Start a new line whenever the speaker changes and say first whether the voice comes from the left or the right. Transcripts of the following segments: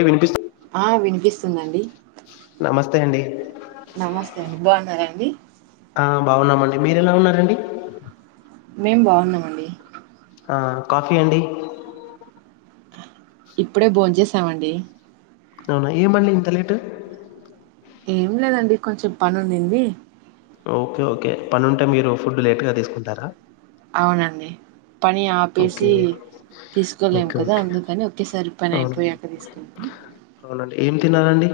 left: అ వినిపిస్తు
right: ఆ వినిపిస్తుందండి
left: నమస్తే అండి
right: నమస్తే అండి బాగున్నారాండి
left: ఆ బాగున్నామండి మీరు ఎలా ఉన్నారండి
right: మేం బాగున్నామండి
left: ఆ కాఫీ అండి
right: ఇప్పుడే బోమ్ చేసామండి
left: సవునా ఏ మండి ఇంత లేట్
right: ఏం లేదండి కొంచెం పని ఉందింది
left: ఓకె ఓకె పని ఉంటే మీరు ఫుడ్ లేట్గా తీసుకుంటారా
right: అవునండి పని
left: ఓకే
right: ఆపేసి తీసుకోలేము
left: ఓకే
right: కదా
left: ఓకే
right: అందుకని ఒకేసారి పని
left: అవును
right: అయిపోయాక తీసుకుని
left: అవునండి ఏం తిిన్నారండి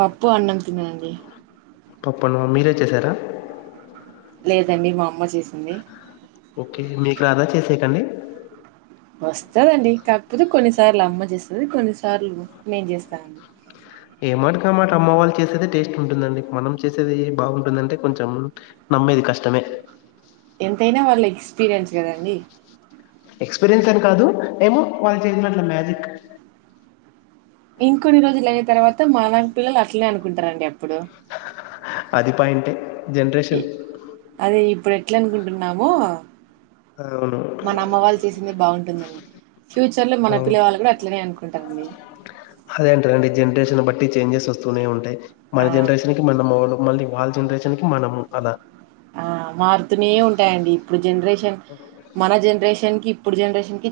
right: పప్పు అన్నం తిన్నానండి
left: పప్పన్నం మీరే చేసారా
right: లేదండి మామ్ అమ్మ చేసింది
left: ఓకే మీకు రాదా చేసేకండి
right: వస్తదండి కాక్పోతే కొన్నిసార్లు అమ్మ చేస్త కొన్నిసార్లు నేను చేస్తానండి
left: ఏమాట కమాట అమ్మ వాళ్ళు చేసేది టేస్ట్ ఉంటుందండి మనం చేసేది బాగుంటుందంటే కొంచెం నమ్మేది కష్టమే
right: ఎంతైన వాళ్ళ ఎక్స్పీరియన్స్ కదండి
left: ఎక్స్పీరియన్స్ అని కాదు ఏమో వాళ్ళు చేసినట్టు మ్యాజిక్
right: ఇంకొన్ని రోజులు అయిన తర్వాత మా వారి పిల్లలు అట్లనే అనుకుంటారంండి
left: అది పాయింటే జెన్రేషన్
right: ఇట్లనుకుంటున్నాము
left: అవును
right: మన అమ్మ వాళ్ళు చేసిందె బాగుంటుందని ఫ్యూచ్
left: హలో హదె అంట్రదండి ఈ జనరేషన్ బట్టి చేంజెస్ వస్తు స్తూనే ఉంటయి మన
right: ఆ
left: జెన్రేషన్కి మనం మూలం మళ్ళీ వాళ్ళ జన్రేషన్ కి మనం అల
right: ఆ మారుతునే ఉంటాయండి ఇప్పుడు జన్రేషన్ మన జన్రేషన్కి ఇప్పుడు జెన్రేషన్కి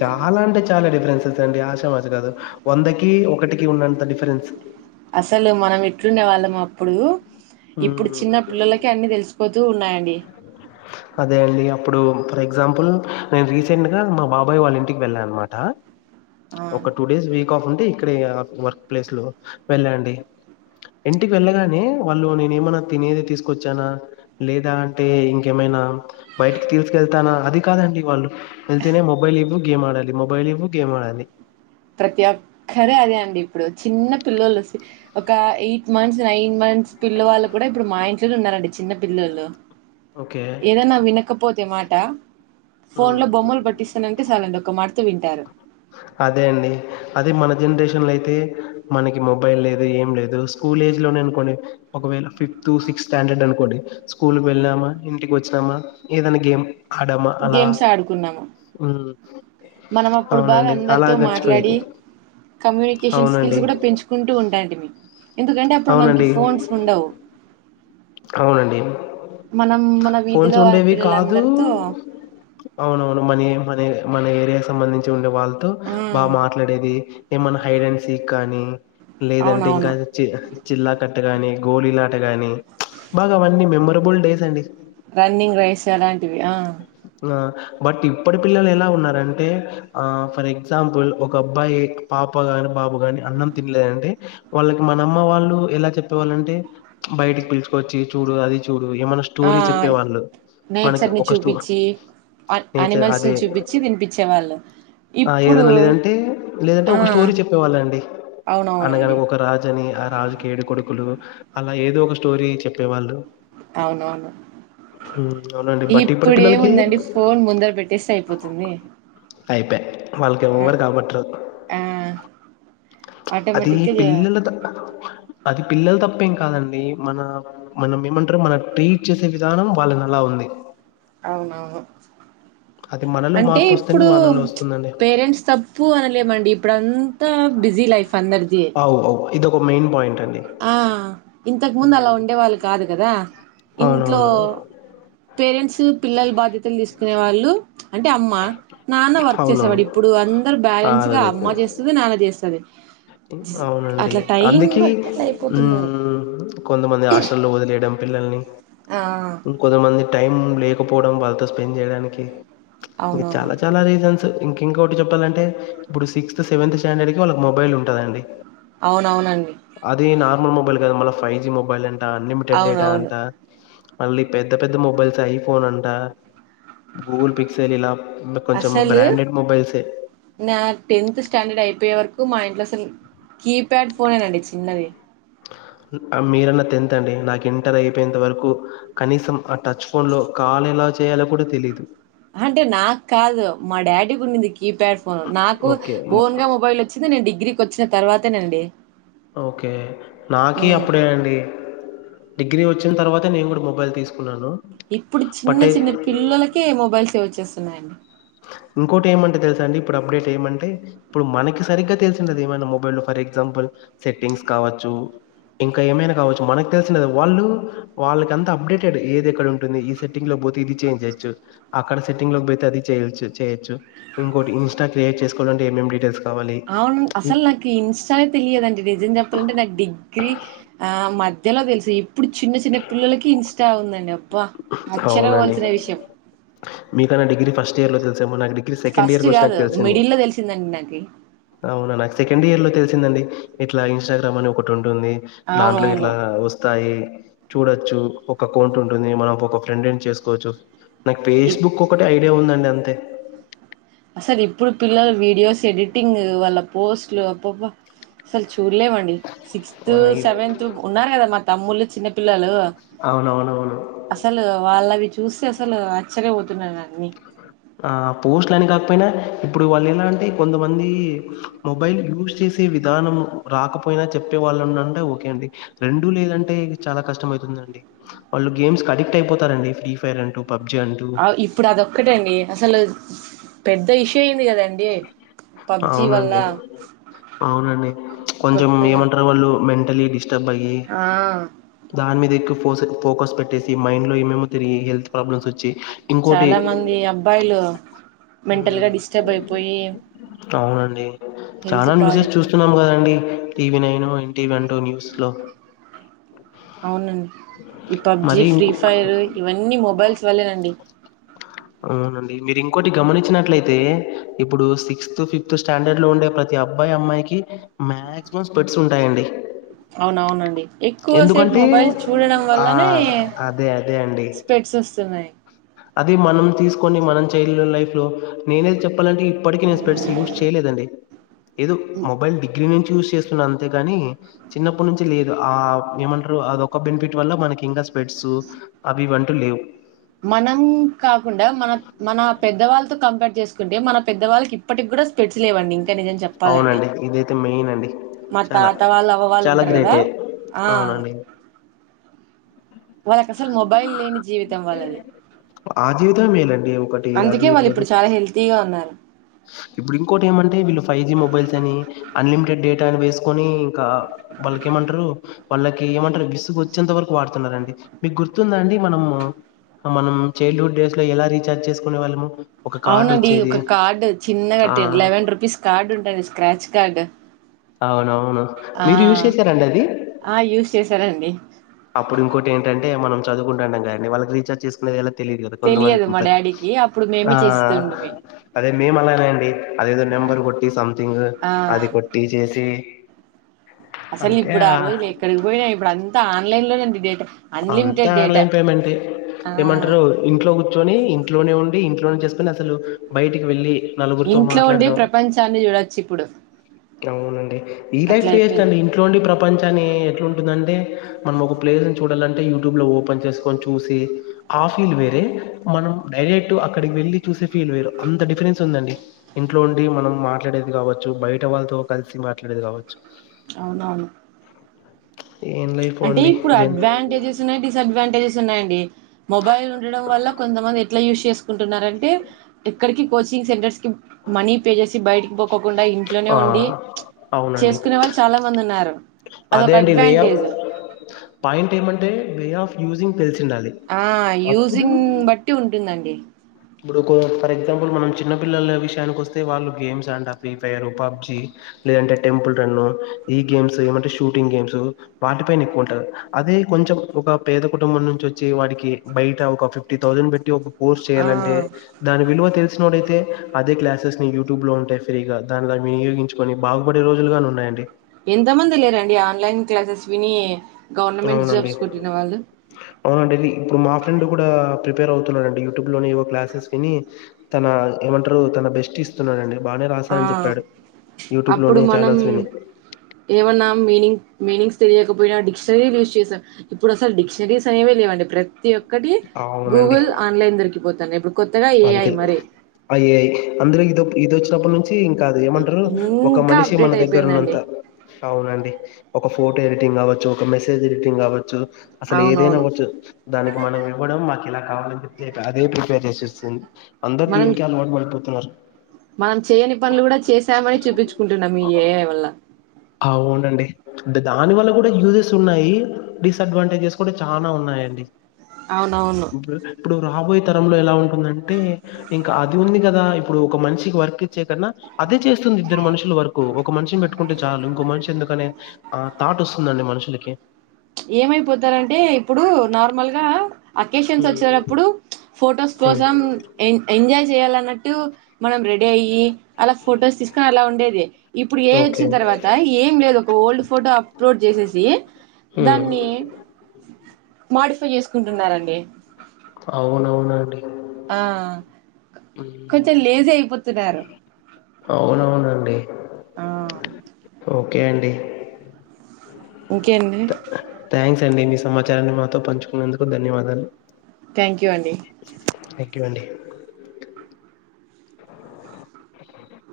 left: చాల అంటే చాల డిఫరెన్సెస్ ఉంది అండి ఆషామాషా కాదు వందకి ఒకటికి ఉన్నంత డిఫరెన్స్
right: అసలు మనం ఎట్లుండే వాళ్ళం అప్పుడు ఇప్పుడు
left: మ్మ్
right: చిన్న పిల్లలకె అన్ని తెలిసిపోతూ ఉన్నాయండి
left: అదే అండి అప్పుడు ఫర్ ఎగ్జాంపుల్ నేను రీజెంట్ గా మా బాబాయ్ వాళ్ళ ఇంటికి వెళ్ళానమాట
right: ఆ
left: ఒక టు డేస్ వీక్ ఆఫ్ ఈ ఇక్కడిగ వర్క్ ప్లేస్లో వెళ్ళా అండి ఇంటికి వెళ్ళగానే వాళ్ళు నేను ఏమైనా తినేది తీసుకొచ్చాన లేదా అంటే ఇంకేమైనా బయటికి తీసుకెళ్తానా అది కాదండి వాళ్ళు వెళ్తేనే మొబైల్ ఇవ్వు గేమ్ ఆడాలి మొబైల్ ఇవ్వు గేమ్ ఆడాలి
right: ప్రతి ఒక్కరు అదే అండి ఇప్పుడు చిన్న పిల్లలు ఒక ఎయిట్ మంత్స్ నైన్ మంత్స్ పిల్లవాళ్ళు కూడ ఇప్పుడు మా ఇంట్లోనే ఉన్నారండి చిన్న పిల్లలు
left: ఓకే.
right: ఏదన్న వినకపోతే మాట
left: హ్మ్.
right: ఫోన్లో బొమ్మలు పట్టిస్తానంటే చాలు అండి ఒక మాటతొ వింటారు
left: అదే అండి. అదే మన జెన్రేషన్ లో అయితే మనకి మొబైల్ లేదు ఏం లేదు స్కూల్ ఏజ్ లోనే అనుకోండి ఒకవేళ ఫిఫ్త్ సిక్స్త్ స్టాండర్డ్ అనుకోండి స్కూల్ వెళ్ళామా ఇంటికి వచ్చామా మా ఏదైనా గేమ్ ఆడామా అలా.
right: గేమ్స్ ఆడుకున్నాము
left: హ్మ్.
right: మనం అప్పుడు బాగా
left: అవునండి. అలా
right: అందరితో
left: గడిచిపోయేది.
right: మాట్లాడి కమ్యూనికేషన్
left: అవునండి.
right: స్కిల్స్ కూడా పెంచుకుంటూ వుంటాయండి ఎందుకండే అప్పుడు మనకి
left: అవునండి.
right: ఫోన్స్ ఉండవు
left: అవునండి
right: మనం మన
left: ఫోన్స్
right: వీధిలో
left: ఉండేవి కాదు
right: పిల్లలందరితో
left: అవునవును మనీ మనే మన ఏరియ సంబంధించి ఉండే వాళ్ళు తు
right: ఆ
left: బాగ మాట్లాడేది ఏమన్నా హైడ్ అండ్ సి గానీ లేదంటే ఇంకా
right: అవునవును
left: చిన్న చిల్లా కట్ట ఆట గాని గొలిల్లాట గాని బాగ అవన్నీ మెమ్రొబుల్ డేస్ అండి
right: రన్నింగ్ రెస్ అలాంటి వి ఆ
left: ఆ బట్ ఇప్పటి పిల్లలు ఎలా ఉన్నారంటే ఆ ఫర్ ఎగ్జాంపుల్ ఒక అబ్బాయి పాప గాని బాబు గాని అన్నం తినలేదంటే వాళ్ళకి మన అమ్మ వాళ్ళు ఎలా చెప్పేవాళ్ళంటే బయటికి పిలుచుకువచ్చి చూడు అది చూడు ఏమన్నా
right: ఆ
left: స్టోరీ చెప్పేవాళ్ళు మనకి
right: నేచర్
left: ఒక
right: ని
left: ఒక స్టో
right: చూపించి
left: నేచర్
right: అనిమల్స్ ని
left: అదే
right: చూపించి తినిపించేవాళ్ళు ఇప్పుడు
left: ఏదన్నా లేదంటే లేదంటే
right: ఆ
left: ఒక స్టోరీ చెప్పేవాళ్ళు అండి
right: అవునవునండి
left: అనగానక ఒక రాజు అని ఆ రాజుకి ఏడు కొడుకులు అలా ఏదో ఒక స్టోరీ చెప్పేవాళ్ళు
right: అవునవును
left: హ్మ్. అవునండి. బట్ ఇప్పటి పిల్లలకి
right: ఇప్పుడేముందండి ఫోన్ ముందర పెట్టేస్తే అయిపోతుంది
left: అయిపయ్ వాళ్ళకి
right: ఆ
left: ఎవ్వరు కాబట్టారు
right: ఆ
left: అది
right: ఆటోమేటిక్గా చే
left: పిల్లల అది పిల్లల తప్పేం కాదండి మన మనం ఏమంటారు మనం ట్రీట్ చేసే విధానం వాళ్ళని అలా ఉంది
right: అవునవును
left: అది మనలో
right: అంటే
left: మార్పొస్తేనే
right: ఇప్పుడు
left: వాళ్ళలో వస్తుందండి.
right: పేరెంట్స్ తప్పు అనలేమండి ఇప్పుడు అంతా బిజీ లైఫ్ అందరి
left: అవు అవు ఇది ఒక మెయిన్ పాయింట్ అండి.
right: ఆ ఇంతకు ముందు అలా
left: హ్మ్.
right: ఉండే వాళ్ళు కాదు కదా ఇంట్లో
left: అవునవును.
right: పేరెంట్స్ పిల్లలు బాధ్యతలు తీసుకునే వాళ్ళు అంటే అమ్మ నాన్న వర్క్
left: అవునవును.
right: చేసేవాడు ఇప్పుడు అందరు
left: ఆ!
right: బ్యాలెన్స్
left: అలా
right: గా అమ్మ
left: లేదు.
right: చేస్తుది నాన్న చేస్తాది
left: అవునండి అందుకే
right: బట్టి అట్లా
left: ఉ
right: అయిపోతున్నారు
left: ఉ కొంతమంది హాస్టల్లో వదిలేయడం పిల్లల్ని
right: ఆ
left: హా కొంతమంది టైం లేకపోవడం వాళ్ళతో స్పెండ్ చేయడానికి ఇంకా
right: అవునవును
left: చాలా చాలా రీజన్స్ ఇంక ఇంకోటి చెప్పాలంటే ఇప్పుడు సిక్స్త్ సెవెంత్ స్టాండర్డ్ కి వాళ్ళకి మొబైల్ ఉంటుం దండి అండి
right: అవునవునండి
left: అది నార్మల్ మొబైల్ కాదు మళ ఫైవ్ జి మొబైల్ అని అన్ లిమిటెడ్ డేటా
right: అవునవును
left: అంటా మళ్ళీ పెద్ద పెద్ద మొబైల్స్ ఐఫోన్ అంట గూగుల్ పిక్సెల్ ఇలా కొంచెం
right: అసలు
left: బ్రాండెడ్ మొబైల్సే.
right: నా టెన్త్ స్టాండర్డ్ అయిపోయే వరకు మా ఇంట్లో అసలు కీప్యాడ్ ఫోనే నండి చిన్నది
left: మీరన్న టెన్త్ అండి నాకు ఇంటర్ అయిపోయేంత వరకు కనీసం ఆ టచ్ ఫోన్లో కాల్ ఎలా చేయాలో కూడా తెలీదు
right: అంటే నాకు కాదు మా డాడీకి ఉన్నింది కీప్యాడ్ ఫోన్ నాకు
left: ఓకే మ-
right: ఓన్ గా మొబైల్ వచ్చింది నేను డిగ్రీకి వచ్చా తర్వాతనండి
left: ఓకే నాకీ అప్పుడే అండి డిగ్ గ్రీ వచ్చిన తర్వాతే నేను కూడా మొబైల్ తీసుకున్నాను
right: ఇప్పుడు చిన్న
left: బట్ అయి
right: చిన్న పిల్లలకే మొబైల్స్ ఇవ్వచ్ స్తున్నాయండి
left: ఇంకోటి ఏమంటే తెలుసా అండి ఇప్పుడు అప్డేట్ ఏమంటే ఇప్పుడు మనకి సరిగ్గా తెలిసుండదు ఏమైనా మొబైల్లో లో ఫర్ ఎగ్జాంపుల్ సెట్టింగ్స్ కావచ్చు ఇంకా ఏమైనా కావచ్చు మనకి తెలిసిండదు వాళ్ళు వాళ్ళకి అంత అప్డేటెడ్ ఏది ఎక్కడ ఉంటుంది ఈ సెట్టింగ్ లో పోతే ఇది చేంజ్ చేయ్యచ్చు అక్కడ సెట్టింగ్ లోకి పోతే అది చేయచ్చు చేయొచ్చ ఇంకోటి ఇన్స్ట క్రియట్ చేసు కోవాలంటే ఏమేం డీటెయిల్స్ కావాలి.
right: అవును అసలు నాకు ఇంస్టా తెలియదు అండి నిజం చెప్పాలంటే నాకు డిగ్రీ ఆ మ ధ్యలో తెలుసు ఇప్పుడు చిన్న చిన్న పిల్లలకి ఇంస్టా వుందండి అబ్బా అశ్చర్య
left: అవునండి.
right: పోవల్సిన విషయం
left: మీకన్నా డిగ్రీ ఫస్ట్ ఇయర్ లో తెల్ నాకు డిగ్రీ సెకండ్
right: ఫస్ట్
left: ఇయర్కి వచ్చినాక
right: కాదు
left: తెలిసింది
right: మిడిల్ లో తెలిసిందండి నాకి
left: అవునా సెకండ్ ఇయర్ లో తెలిసిందండి ఇట్ల ఇన్స్టగ్రామ్ అని ఒకటి ఉం టుంది దాంట్లో
right: అవునవును
left: ఇట్లా వస్తాయి [unintelligible] చూడొచ్చు ఒక అక్కౌంట్ ఉంటుంది మనం ఒక ఫ్రెండ్ ని చేసుకోవచ్చు నాకు
right: ఇప్
left: ఫేస్బుక్ ఒకటి ఐడియా ఉందండి అం దే
right: అసలు ఇప్పుడు పిల్లలు వీడియోస్ ఎడిటింగ్ వాళ్ళ పోస్ట్లు అబ్బబ్బ అసలు చూ చూడలేమండి సిక్స్త్
left: ఆ, ఈ-
right: సెవెన్త్ ఉన్నారు కదా మా తమ్ముళ్లు చిన్న పిల్లలు
left: అవునవునవును
right: అసలు వాళ్ళవి చూస్తే అసలు ఆశ్చర్య పోత న్నా న్నన్ని
left: ఆ పోస్ట్లు అని కాకపోయినా ఇప్పుడు వాళ్ళు ఎలా అంటే కొంతమంది మొబైల్ యూస్ చేసే విధానం రాకపోయినా చెప్పే వాళ్ళు ఉన్నంటే ఓకే అండి రెండూ లేదంటే చాలా కష్టం అయితుందండి వాళ్ళు గేమ్స్ అడిక్ట్ అయిపోతారండి ఫ్రీ ఫైర్ అంటూ పబ్‌జీ అంటూ.
right: ఆ ఇప్పుడు అదొక్కటండి అసలు పెద్ ఇష్యూ అయింది కదండి పబ్జి వల్ల
left: అవునండి. అవునండి.
right: కొత్తగా
left: గల్లిడీష్ ద బయ్యే
right: ఆ
left: దానిమీద ఏక్ ఫోస్ ఫోకస్ పెట్టేసి మైండ్ లో ఏమేమో తిరిగి హెల్త్ ప్రాబ్లమ్స్ వచ్చి ఇంకోటి
right: చాలా మంది అబ్బాయిలు మెంటల్ గ
left: హ్మ్.
right: డిస్ సబ్ అయిపోయి
left: అవునండి చాలా
right: హెల్త్
left: న్యూసెస్
right: పాడైపోయి
left: చూస్తున్నాము కదండి టీవీ నైను న్టీవంటూ న్యూస్లో
right: ఔనండి ఈ పబ్జి
left: మరి
right: ఫ్రీ
left: ఇంక్
right: ఫైర్ ఇవన్నీ మొబైల్స్ వల్లేనండి
left: అవునండి మీరు ఇంకోటి గమనించినట్లయితే ఇప్పుడు సిక్స్త్ ఫిఫ్త్ స్టాండర్డ్ లో ఉండే ప్రతి అబ్బాయి అమ్మాయికి మాక్సిమం స్పెట్స్ ఉంటాయండి
right: అవునవునండి ఎక్కువసేపు
left: ఎందుకంటే
right: మొబైల్ చూడడం
left: ఆ
right: వల్లనే
left: అదే అండి
right: స్పెడ్స్ వస్తున్నాయి
left: అదే మనం తీసుకొని మనం చైల్డ్ లైఫ్ లో నేనేది చెప్పాలంటే ఇప్పటికీ నేను స్పెడ్స్ యూజ్ చేయలేదండి ఏదో మొబైల్ డిగ్రీ నుంచి యుస్ చేస్తున్నా అంతేగాని చిన్నప్పటి నుంచి లేదు ఆ ఏమంటారు అదొక బెనిఫిట్ వల్ల మనకి ఇంకా స్ప్రెడ్స్ అవి ఇవ్వంటూ లేవు
right: మనం కాకుండా మన మన పెద్దవాళ్ళతో కంపర్ట్ చేసుకుంటే మన పెద్దవాళ్ళకి ఇప్పటికి కూడా స్పెడ్స్ లేవండి ఇంకా నిజం చెప్పాలంటే
left: అవునండి ఇదైతే మెయిన్ అండి
right: మా
left: చాలా
right: తాత వాళ్ళు అవ్వవాళ్ళు
left: చాలా
right: ఉంటారు కదా
left: గ్రేటే
right: ఆ
left: అవునండి
right: వాళ్ళకి అసలు మొబైల్ లేని జీవితం వాళ్ళది
left: ఆ జీవితమే మేలండి ఒకటి
right: అందుకే
left: అది
right: వాళ్ళు
left: బ్రదు
right: ఇప్పుడు చాలా హెల్దీగా ఉన్నారు
left: ఇప్పుడు ఇంకోటి ఏమంటే వీళ్ళు ఫైవ్ జి మొబైల్స్ అని అన్లిమిటెడ్ డేటా అని వేసుకొని ఇకా బల్కేమంటారు వాళ్ళకి ఏమంటారు విసుగు వచ్చేంత వరకు వాడుతున్నరాండి మీకు గుర్తుందా అండి మనం మనం చైల్డ్హుడ్ డేస్ లో ఎలా రీచార్జ్ చేసుకునే వాళ్ళము ఒక కార్డు
right: అవునండి
left: వచ్చేది
right: ఒక కార్డు చిన్నగా
left: ఆ
right: ట్టి లెవెన్ రూపీస్ కార్డ్ ఉంటాండి స్క్రాచ్ కార్డ్ కార్డు
left: అవునవును అవునా
right: ఆ
left: మీరు యూస్ చేసారండి అది
right: ఆ యూస్ చేశారండి
left: చదువుకుంటాం కానీ వాళ్కి రీచార్జ చేసుకునేది తెలిదు
right: తెలియదు మా
left: కొంతమంది
right: డాడీకి అప్పుడు
left: ఆ
right: మేమే చేస్తుంటిమి
left: అదే మేము అలానే అండి అదేదో
right: ఆ
left: నెంబర్ కొట్టి సంథింగ్
right: ఆ
left: అది కొట్టి చేసి
right: అసలు ఇప్పుడు ఆ రోజులు ఎక్కడికి పోయినాయి ఇప్పుడు అంత ఆన్లైన్ లోంది దేటా
left: అంతా ఆన్లైన్ పేమెంట్
right: ఆ
left: ఏమంటారు ఇంట్లో కూర్చొని ఇంట్లోనే ఉండి ఇంట్లోనే చేస్ అసలు బయటికి వెళ్ళి నలుగురితో
right: ఇంట్లో ఉండి
left: మాట్లాడదాం
right: ప్రపంచాన్ని చూడొచ్చు ఇప్పుడు
left: అవునండి ఈ
right: అట్లా
left: లైఫ్ వేస్ట్
right: అయిపోయింది
left: అండి ఇంట్లోండి ప్రపంచాన్ని ఎట్లాంటుందంటే మనం ఒక ప్లేస్ చూడాలంటే యూట్యూబ్ లో ఓపెన్ చేసుకొని చూసి ఆ ఫీల్ వేరే మనం డైరెక్ట్ అక్కడికి వెళ్ళి చూసే ఫీల్ వేరు అంత డిఫరెన్స్ ఉందండి ఇంట్లో ఉండి మనం మాట్లాడేది కావచ్చు బయట వాళ్ళతో కలిసి మాట్లాడేది కావచ్చు
right: అవునవును
left: ఏం లైఫ్
right: అంటే
left: అండి
right: ఇప్పుడు
left: జన్
right: అడ్వాంటేజెస్ ఉన్నాయి డిసడ్వాంటేజెస్ ఉన్నాయండి మొబైల్ ఉండటడం వల్ల కొంతమంది ఎట్లా యూస్ చేసు కుంటున్నారంట ఎ ఇక్కడికి కోచింగ్ సెంటర్స్ మనీ పే చేసి బయటికి పోకోకుండా ఇంట్లోనే
left: ఆ!
right: ఉండి
left: అవునండి.
right: చేసుకునే వాళ్ళు చాలా మంది ఉన్నారు అదొ ఒక
left: అదే అండి వే ఆఫ్
right: అడ్వాంటేజ్
left: పాయింట్ ఏమంటే వే ఆఫ్ యూజింగ్ తెలిసుండాలి.
right: ఆ యూజింగ్
left: అప్పుడు
right: బట్టి ఉంటుందండి
left: ఇప్పుడు ఫర్ ఎగ్జాంపుల్ మనం చిన్న పిల్లల విషయానికి వస్తే వాళ్ళు గేమ్స్ అంట ఫ్రీ ఫైర్ పబ్జి లేదంటే టెంపుల్ రన్ ఈ గేమ్స్ ఏమంటే షూటింగ్ గేమ్స్ వాటి పైన ఎక్కువ ఉంటారు అదే కొంచెం ఒక పేద కుటుంబం నుంచి వచ్చి వాటికి బయట ఒక ఫిఫ్టీ థౌజండ్ పెట్టి ఒక
right: ఆ
left: చేయాలంటే దాని విలువ తెలి తెలిసినవాడు అయితే అదే క్లాసెస్ యూ్యూబ్ లో ఉంటయి ఫ్రీగా దానిలా వినియోగించుకోని బాగుపడే రోజులుగా ఉన్నాయండి
right: ఎంత మంది లేరండి ఆన్లైన్ క్లాసెస్ విని గవర్నమెంట్
left: అవునండి
right: జాబ్స్ కొట్టిన వాళ్ళు
left: అవునండి ఇప్పుడు మా ఫ్రెండ్ కూడా ప్రిపేర్ అవుతున్నాడండి యూట్యూబ్ లోనే ఏవో క్లాసెస్ విని తన ఏమంటారు తన బెస్ట్ ఇస్తున్నాడండి బాగానే
right: ఆ
left: రాశానని చెప్పాడు యూట్యూబ్
right: అప్పుడు
left: లోనే
right: మనం
left: ఛానల్స్ విని
right: ఏమన్నా మీనింగ్ మీనింగ్స్ తెలియకపోయినా డిక్ష రీ యూస్ చేశా ఇప్పుడుస డిక్షనరీస్ అనేవేవండి ప్రతి ప్రతి ఒక్కటి
left: అవునండి
right: గూగుల్ ఆన్లైన్ దొరికిపోతుంది తనెబు
left: అంతే ఐ ఐ అందులో ఇది ఇది వచ్చినప్పటి నుంచి ఇంకాదు ఏమంటారు ఒక
right: ఇంకా
left: మనిషి మన
right: అప్డేట్
left: దగ్గర ఉన్నంత
right: అయిపోయిందండి
left: అవునండి ఒక ఫోటో ఎడిటింగ్ కావచ్చు. ఒక మెసేజ్ ఎడిటింగ్ కావచ్చు. అసలు ఏదైనా
right: అవునవును
left: అవ్వచ్చు దానికి మనం ఇవ్వడం మన్ ఇలా కావాలని చెప్తే అదే ప్రిపేర్ చేసిస్ స అందర్
right: మనం
left: దీనికే అలు బడిపో నమస్
right: మనం చేయని పనులు కూడా చేసామని చూపించుకుంటున్నాం ఈ ఏఏ వల్ల
left: అవునండి దానివల్ల కూడా యూజెస్ ఉన్నాయి. డిజ్ అడ్వాంటేజెస్ కూడా చాలా ఉన్నాయండి.
right: అవునవును
left: ఇప్పుడు ఇప్పుడు రాబోయే తరంలో ఎలా ఉంటుందంటే, ఇంకా అది ఉంది కదా. ఇప్పుడు ఒక మనిషికి వర్క్ ఇచ్చే కన్నా అదే చేస్తుంది. ఇద్దరు మనుషులు వర్క్ ఒక మనిషిని పెట్టుకుంటే. చాలు ఇంకో మనిషి ఎందుకనే ఆ థాట్ వస్తుందండి మనుషులకి
right: ఏమైపోతారంటే ఇప్పుడు నార్మల్గా అకేషన్స్
left: హ్మ్.
right: వచ్చేటప్పుడు ఫొటోస్
left: హ్మ్.
right: కోసం ఎ ఎంజాయ్ చేయాలన్నట్ టు మనం రెడీ అయ్యి అలా ఫొటోస్ తీసుకుని అలా ఉండిద్ది ఇప్పుడు ఏ
left: ఓకే.
right: వచ్చిన తర్వాత ఏం లేదు ఒక ఓల్డ్ ఫోటో అప్లోడ్ చేసేసి
left: హ్మ్.
right: దాన్ని మొ తప్పు చేసుకుంటున్నారండి
left: అవునవునండి.
right: ఆ కొంచెం
left: హ్మ్.
right: లేజీ అయిపోతున్నారు
left: అవునవునండి
right: ఆ
left: ఓకే అండి
right: ఇంకేండి
left: అ అండి మీ సమాచారాన్ని మాతో పంచుకున్నందుకు ధన్యవాదాలు.
right: థ్యాంక్ యూ అండి
left: ఎక్ వండి అ